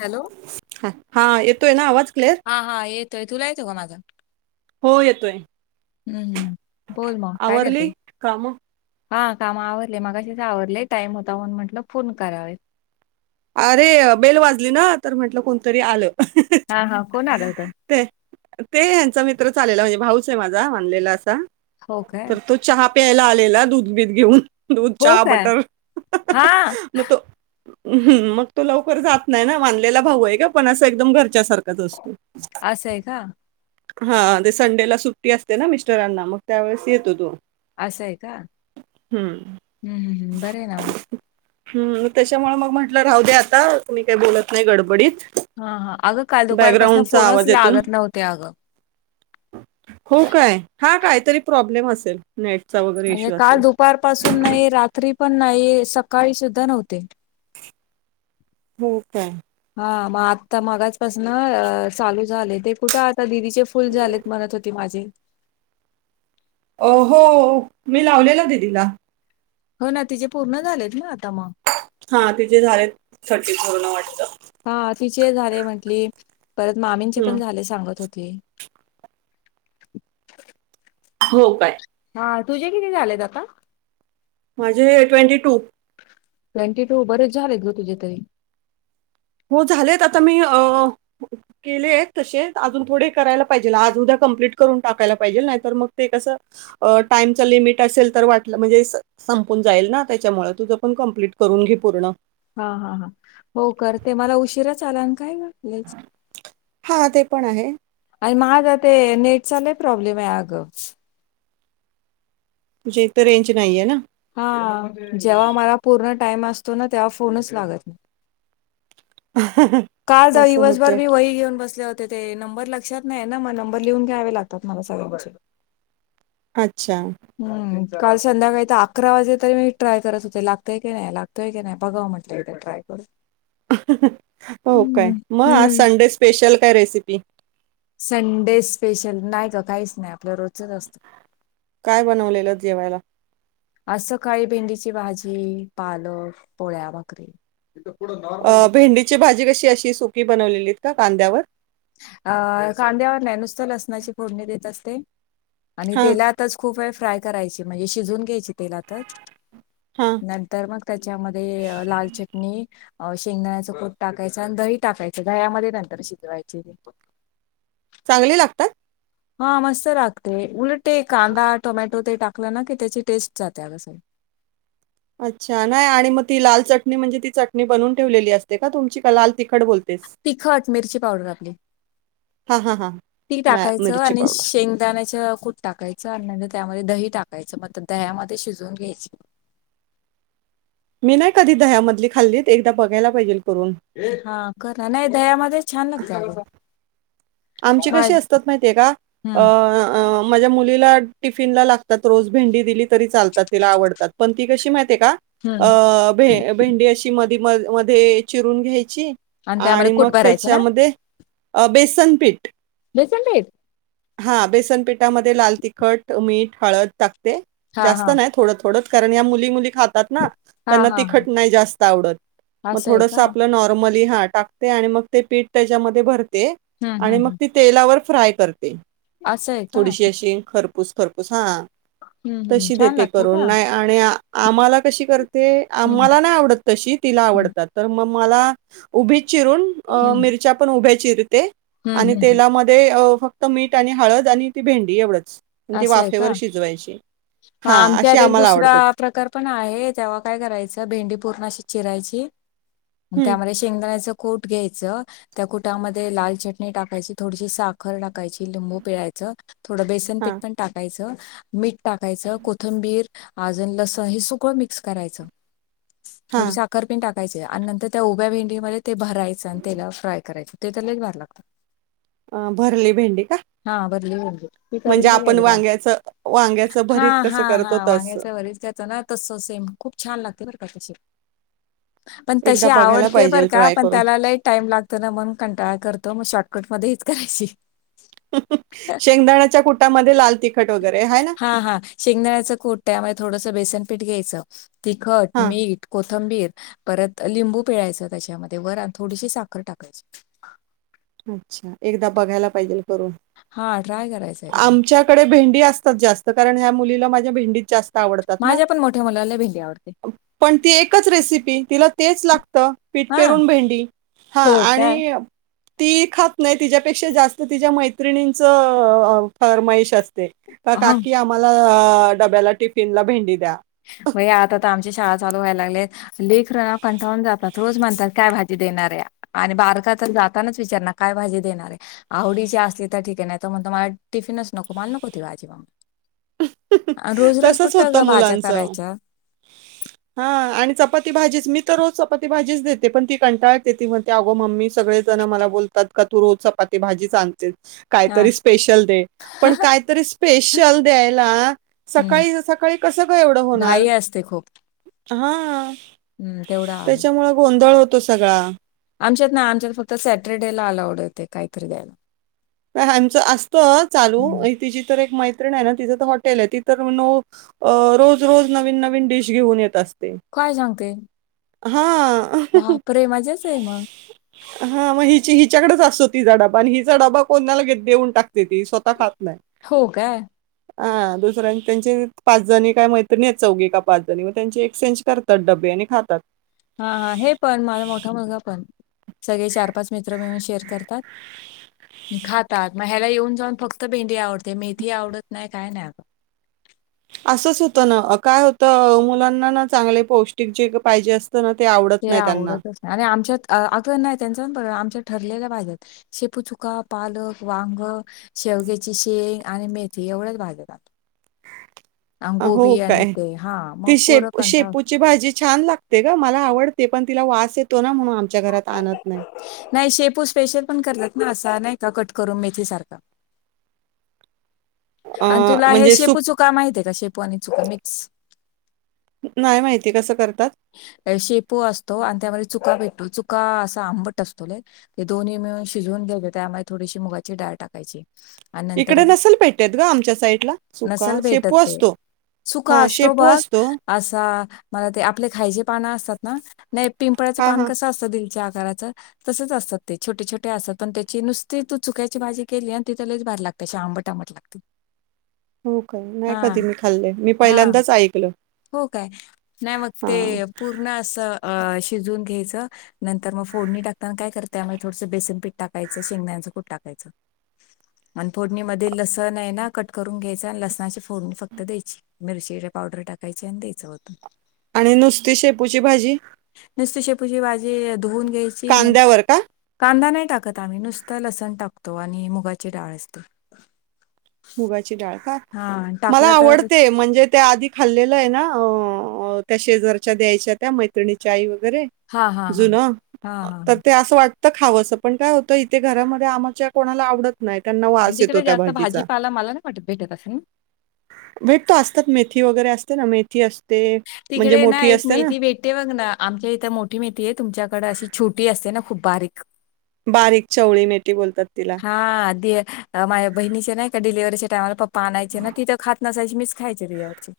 Hello हा हा येतोय ना आवाज क्लेअर हा हा येतोय तुला येतोय का माझा हो येतोय. हम्म हम्म बोल मग काय आवरली करते. कामं? हा काम आवरले मगाशीच आवरले टाइम होता म्हणून म्हटलं फोन करावे. अरे बेल वाजली ना तर म्हंटलं कोणतरी आलं. हा हा कोण आलं होत. ते ते यांचा मित्रच आलेला म्हणजे भाऊचे माझा मानलेला असा हो काय तर तो चहा प्यायला आलेला दूध बीध घेऊन दूध हो चहा काय बटर हा म तो हम्म मग तो लवकर जात नाही ना मानलेला भाऊ आहे ग पण असं एकदम घरच्या सारखच असतो. असंय का हा ते संडेला सुट्टी असते ना मिस्टरांना मग त्यावेेळेस येतो तो असंय का हम्म हम्म बरंय ना म हम् त्याच्यामुळ मग म्हंटलं राहूदे आता मी काही बोलत नाही गडबडीत हा हा अगं काल दुपारपासून बॅकग्राऊंडचा फोनच आवाज येतो ना लागत नव्हते अगं हो काय हा कायतरी प्रॉब्लेम असेल. नेटचा वगै म्हणजे काल दुपारपासून नाही रात्री पण नाही सकाळी सुद्धा नव्हते. हो काय हा म आत्ता मगाचपासन चालू झाले ते कुठ आता दिदीचे फुल झालेत. म्हणत होती माझे अ हो मी लावलेला दिदीला हो नां तिचेे पूर्ण झालेतं नां आता म हां तिचे झांलेत थर्टीफोरन वाटतं. हा तिचे झाले म्हंटली परतं मामींचे पण झाले सांगत होती. हो काय? हा तुझे किती झालेत आता माझे ट्वेंटी टू ट्वेंटी टू बरेचं झालेतं गं तुझें तरी. हो झालेतं आता मी. केले आहेत तसे अजून थोडे केले केले तसें करायंला पाहिजे आज उद्या ते कंप्लीट करून टाकांयला पाहिजे नाहीं तरं मगं ते कसं. टाईमचा लिमिट असेलं तरं वाटलं म्हणजे असं. संपून जाईल नां त्यांच्यामुळे तुझं पणं कंप्लीट करूंन घे पूर्ण. हां हां हां हो करते मला उशीरांच आलान कायंग. हां ते पणं आहे. आणि माझं ते नेटचा लयं प्रॉब्लेम आहे अगं. तुझ्यां ईथे रेंज नाही आहे नां. हां जेंव्हा मला पूर्ण टाईम असतो नां तेंव्हा फोनचं लागतं नाहीं. ह [unintelligible] काल दिवसंभर मी वही घेऊन बसले होतें. तरं ते नंबर लक्षांत नाहीं नां मगं नंबर लिहून घ्यावें लागतांत मला सगळ्यांचे. अच्छा! हम्मं काल संध्याकाळी तरं अकरा वाजले तरी मी ट्राय करतं होते लागतेय की नाहीं लागते. होतेकी नाही बघा म्हटलं एकदा ट्राय करूंन. हो कायं मगं आज हम्म संडे स्पेशल कायं रेसिपी. संडे स्पेशल नाहीं गं कायं कांहीच नाहीं आपलं रोजचं असतं. कायं बनवलेलं जेवायला. आज सकाळीं भेंडीची भाजी पालक पोळ्या भाकरी. [unintelligible] अ भेंडीची भाजी कशी अशी सुकी बनवलेलीत कां कांद्यावर. अ कांद्यावर नाही नुसती लसनांची फोडणी देत असते आणि तेलांत. हां, तेलातंच खूप फ्राय करायची म्हणजे शिजून घ्यांयची तेला तचं. हां. नंतर मगं त्यांच्यामध्ये लाल चटणी. अ शेंगदाण्याचं कुट टाकायचं आणि दही टाकायचं दह्यामंध्ये नंतर शिजवायचे. चांगली लागतांत. हां मस्तं लागते उलटं कांदा टोमॅटो ते टाकला नां की त्यांची टेस्ट जाते अग सगळीं. अच्छा नाही आणि मग ती लाल अच्छा चटणी म्हणजे ती चटणी बनून ठेवलेली असतें कां तुमची कां लाल तिखट बोलते. तिखट मिर्ची पावडर आपलीं हां, हां, हां. ती मॅ टाकायचं मिरची आणि पावडर. शेंग शेगदाण्यांच कूंट टाकायचं आणि नंतर त्यांमध्ये दही टाकायचं मगं दह्यामंध्ये शिजवून घ्यांयची. मी नाहीं कधीं दह्यामंधली खाल्लीत एकदां बघायला पाहिजे करूंन. हां करा नाहीं दह्यामंध्ये छांन लागतात अग आमची कशी असतांत माहिती आहे कां. हम्म माझ्या मुलीला टिफीनला लागतात रोज भेंडी दिलीं तरी चालतात तिला आवडतात पणं ती. कशी माहिती आहे हम्म कां भेंडी अशी म मध्यें चिरून घ्यायंची. त्यामध्ये आणि मग कूट भरायचं ना त्याच्यामध्ये बेसनपीठ. बेसन पीठ. हा बेसनपीठामध्ये लाल तिखट मीठ हळद टाकते हा हा जास्त नाही थोड. थ कारण या मुली मुली खात. तात ना हा त्यांना हा तिखट हा नाही जास्त आवडत मग असं आहे का थोडसं आपलं नॉर्मली हा. भरते आणि मगं ते पीठ त्यांच्यामध्ये भरते हम्म हम्म आणि मग हम्म. ती तेलावर फ्राय करते. असं आहे का थोडीशी अशी खरपूस खरपूस हां हम्म हम्म तशी छान देते लागते करूंन का नाहीं. आणि आ आम्हांला कशी करते हम्म आम्हांला नाहीं आवडतं तशी तिला हम्म आवडतांत तरं मगं मला उभीच चिरून हम्म मिर्च्या पणं उभ्यां चिरते हम्म आणि हम्म तेलामंध्ये ते फक्तं मीठ आणि हळंद आणि ती भेंडी एवढंच आणि ती असं आहे वाफेवर कां शिजवायची हा अशी आमच्यात एक आम्हाला दुसरा आवडतात प्रकार पणं आहे तेंव्हा कायं करायचं भेंडी पूर्ण अशी चिरायची हम्म त्यां मध्ये शेंगदाण्याचं कोट घ्यायचं त्या कुटामध्ये लाल चटणी टाकायची थोडीशी साखर टाकायची लिंबू पिळायचं थोडं बेसनपीठ हा पण टाकायचं मीठ टाकायचं कोथंबीर अजन लसण हे सगळं मिक्स करायचं हा थोडी साखरपिन टाकायचे आणि नंतर त्या उभ्या भेंडीमध्ये ते भरायचं आणि त्याला फ्राय करायचं ते त लैच भार लागतं अ भरली भेंडे का हा भरली भेंडी म्हणजे बघ आपण एकदा वांग्याच वांग्याचं भरीत कसं करतो तस बच त्याच ना तस सेम खूप छान लागते बरं का तसे पण तशी एकदा बघायला आवडते बर पाहिजेल का ट्राय पण करून त्याला लई टाइम लागत तर ना मग कंटाळा करतो मग शॉर्टकटमध्ये हीच करायची शेंगदाणाच्या कुटामध्ये लाल तिख हा हा शेंगदाळ्याचं कोट त्यामुळे थोडस बेसनपीठ घ्यायचं तिखट हां, मीठ कोथंबीर परत लिंबू पिळायचं त्याच्यामध्ये वर आणि थोडीशी साखर टाकायची अच्छा एकदा बघायला पाहिजे करून हा ट्राय करायचं एकदम आमच्या डे भेंडी असतात जास्त कारण ह्या मुलीला माझ्या भेंडीत जास्त आवडतात ना. माझ्या पण मोठ्या मुलाले भेंडी आवडते पण ती एकच रेसिपी तिला तेच लागतं पीठ हा पेरून भेंडी हां हो आणि काय ती खात नाही तिच्यापेक्षा जास्त तिच्या मैत्रिणींच फमयश असते का काकी आम्हाला डब्याला टिफिनला भेंडी द्या मग आता ता आमची शाळा चालू व्हायला लागले लेकररा ना कंटाळुन जातात रोज म्हणतात काय भाजी देणारऱ्या आणि बारका तर जातानाच विचारणार काय भाजी देणारे आहडीची असली तर ठीिके आहे नाही तर मग तम्हाला टिफिन असच नको मल नकों आजी मग रोज रोज तसंच कुठे होतं ग भाज्या करायच्या हा आणि चपाती भाजीच मी तर रोज चपाती भाजीच देते पण ती कंटाळते ती म्ह अगो मम्मी सगळे जण मला बोलतात का तू रोज चपाती भाजी चालतेस हा. काहीतरी स्पेशल दे पण काहीतरी स्पेशल द्यायला हम्म. सकाळी सकाळी कस का एवढ होणार घाई असते खूप हा हम्म, तेवढं आहे त्याच्यामु गोंधळ होतो सगळा आमच्यात ना आमच्यात फक्त सॅटरडेला अलाउड येते काहीतरी द्यायला आमचं असत चालू हम्म. तिची तर एक माहि नाही ना तिचं तर हॉटेल आहे तिथ तरो अ रोज रोज नवीन नवीन डिश घेऊन येत असते काय सांगते हा बापरे माजाच आहे मग हा मग हि हिच्याकडेच असतो ति डबा आणि हिचा डबा कोणाला घेत देऊन टाकते ती स्वतः खात नाही हो का हा दुसऱ्यां त्यांचे पाच जणी काय मैत्रणी आहेत चौघे का पाच जणी मग त्यांची एक्सचेंज करत. डबे आणि खातात हा हा हे पण माला मोठा मुलगा पण सगळे चार पाच मित्र मिळून शेअर करत खातात ह्याला येऊन जाऊन फक्त भेंडी आवडते मेथी आवडत नाही काय नाही आता असंच होतं ना काय होतं मुलांना ना चांगले पौष्टिक जे पाहिजे अस ते आव ते आवडतच नाही आणि आमच्यात अग नाही त्यांच प आमच्या ठरलेल्या भाज्यात शेपू चुका पालक वांग शेवग्याची शेंग आणि मेथी एवढ्याच भाजत आप अ, हो अंगोबी आणि ते हा मग पोर कंठा असतो तुमची भाजी छान लागते ग मला आवडते पण तिला वास येतो ना म्हणून आमच्या घरात आणत नाही नाही शेपू स्पेशल पण करतात ना असा नाही का कट करून मेथी सारखा अ, आणि तुला हे म्हणजे सुक शेपू चुका माहतीय का शेपू आणि चुका मिक्स नाही माहिती कसं करतात शेपू असतो आणि त्यामध्ये चुका भेटतो चुका असा आंबट असतो ल ते दोन्ही मिळून शिजवून घ्यायचे त्यामध्ये थोडीशी मुगाची डाळ टाकायची आणि नंतर इकडे नसेल भेटत ग आमच्या साईड ला चुका नसल भेटत शेपू ते असतो सुका हां, असतो शेपू बघ असा मला ते आपले खायचे पानं असतात ना नाही पिंपळाचं हां, पान हां. कसं असतं दिलच्या आकाराचं तसेच असतात ते छोटे छोटे असत पण त्याची नुसती तू चुक्याची भाजी केली आणि ति त्यालाच भ लागते त्या आंबट आंबट लागते क हो काय नाही कधी मी खाल्लेय मी हा पहिल्यांदाच ऐकल हो काय नाही मग ते पूर् पर्ण असं शिजून घ्यायचं नंतर मग फोडणी टाकताना काय करत त्यामुळे थोडसं बेसन प टाकायचं शेंगदाचं खूप टाकायचं मण फोडणी म लसण आहे ना कट करून घ्यायचं आणि लसणाची फोडणी फक्त द्यायची मिरचीचे पावडर टाकायचे आणि द्यायचं होतं आणि नुसती शेपूची भाजी नुसती शेपूची बाजी धुवन घ्यायची म कांद्यावर का? कांदा नाही टाकत आम्ही नुसतं लसण टाकतो आणि मुगाची डाळ असते मुगाची डाळ का हा मला टाकला तर आवडते म्हणजे त्या आधी खाल्लेलं आहे ना त्या शेजारच्या द्यायच्या त्या मैत्रिणीच्या आई वगैरे हा हा हा जुन हा हा हा तर ते असं वाटत तर खावंसं पण काय होतं इथे घरामध्ये आम्हाच्या कोणाला आवडत नाही त्यांना वास येतो त्या भाजीचा वाट भेटा कसं ना भेट तो असतात मेथी वगैरे असते ना मेथी अस तिकडे ना एक मेहथी भेटते बघ ना आमच्या इथं मोठी मेती आहे तुमच्याकडे अशी छोटी असते ना खूप बारीक बारीक चवळी मेटी बोलतात तिला हा माझ्या बहिणीचे नाही का डिलिव्हीच्या टाममाला पप्पा आणायचे ना तिथं खात नसायची मीच खायचे रु यावरची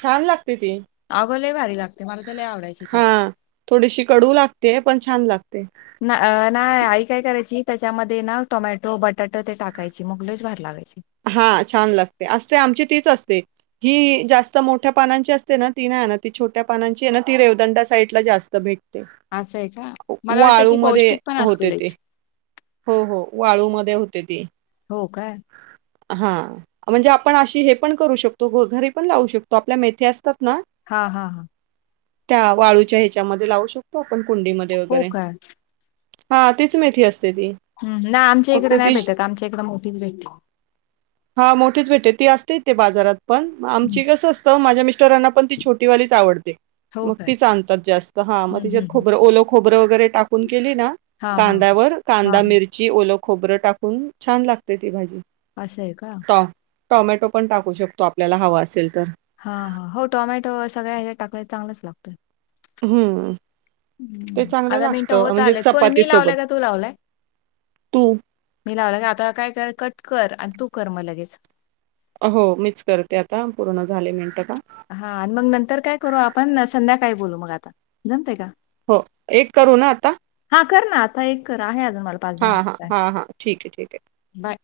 छान लागते ती. अहो लय भारी लागते, मला तर लय आवाडायची ती. हां, थोडीशी कडू लागते, पण छान लागते. ना नाही, आई काय करायची त्याच्यामध्ये ना टोमॅटो, बटाट ते टाकायची मग लयच भारी लागायची. हा छान लागते असते, आमची तीच असते. ही जास्त मोठ्या पानांची असते ना, ती नाही आणत ती छोट्या पानांची आहे ना, ती रेवदंडा साईड ला जास्त भेटते. असं आहे का [unintelligible] मला वाटतं वाळू ती मधे पौष्टिक पण होते ते. असतीलच हो हो, वाळूमध्ये होते ते. हो काय? हा, म्हणजे आपण अशी हे पण करू शकतो, घ घरी पण लावू शकतो, आपल्या मेथे असतात ना- हा हा हा. त्या वाळूच्या ह्याच्यामध्ये लावू शकतो आपण कुंडीमध्ये हो वगैरे. काय हा, तीच मेथी असते ती. ह्, नाही आमच्या फक्त इकडे नाही तीच भेटत, आमच्या इकडं मोठीच भेटती. हा मोठीेच भेटती, ती असते ते बाजारात पण- हम्म. आमची कसं असतं, माझ्या मिस्टरांना पण ती छोटीवालीच आवडते. हो मग काय ती आणतात जास्त, हा मग हम्म, तिच्यात हम्म, हम्म. खोबर ओल खोब- खोबरं वगैरे टाकून केली ना, हा हा कांद्यावर हा कांदा, मिरची- ची ओलं खोबरं टाकून छान लागते ती भाजी. असं आहे का? टोम् टॉमॅटो पण टाकू शकतो, आपल्याला हवां असेल तर. हा हा, हो, टोमॅटो सगळ्या हे टाकायला चांगलंच लागतोय. हम्म. आता मिनटं होत आले, कोण मी चपातीसोबत. लावलाय का तू लावलाय? तू मी लावलाय का, आता काय कर कट कर आणि तू कर मग लगेच. हो मीच करते आता, पूर्ण झाले मिनट का. हा आणि मग नंतर काय करू आपण, संध्याकाळी बोलू मग आता. जमतय का? हो एक करू ना आता? हा कर ना, आता एक कर आहे अजून मला पाच, दहा हां, हां, मिनट. हां, हां. ठीक आहे, ठीक आहे. बाय.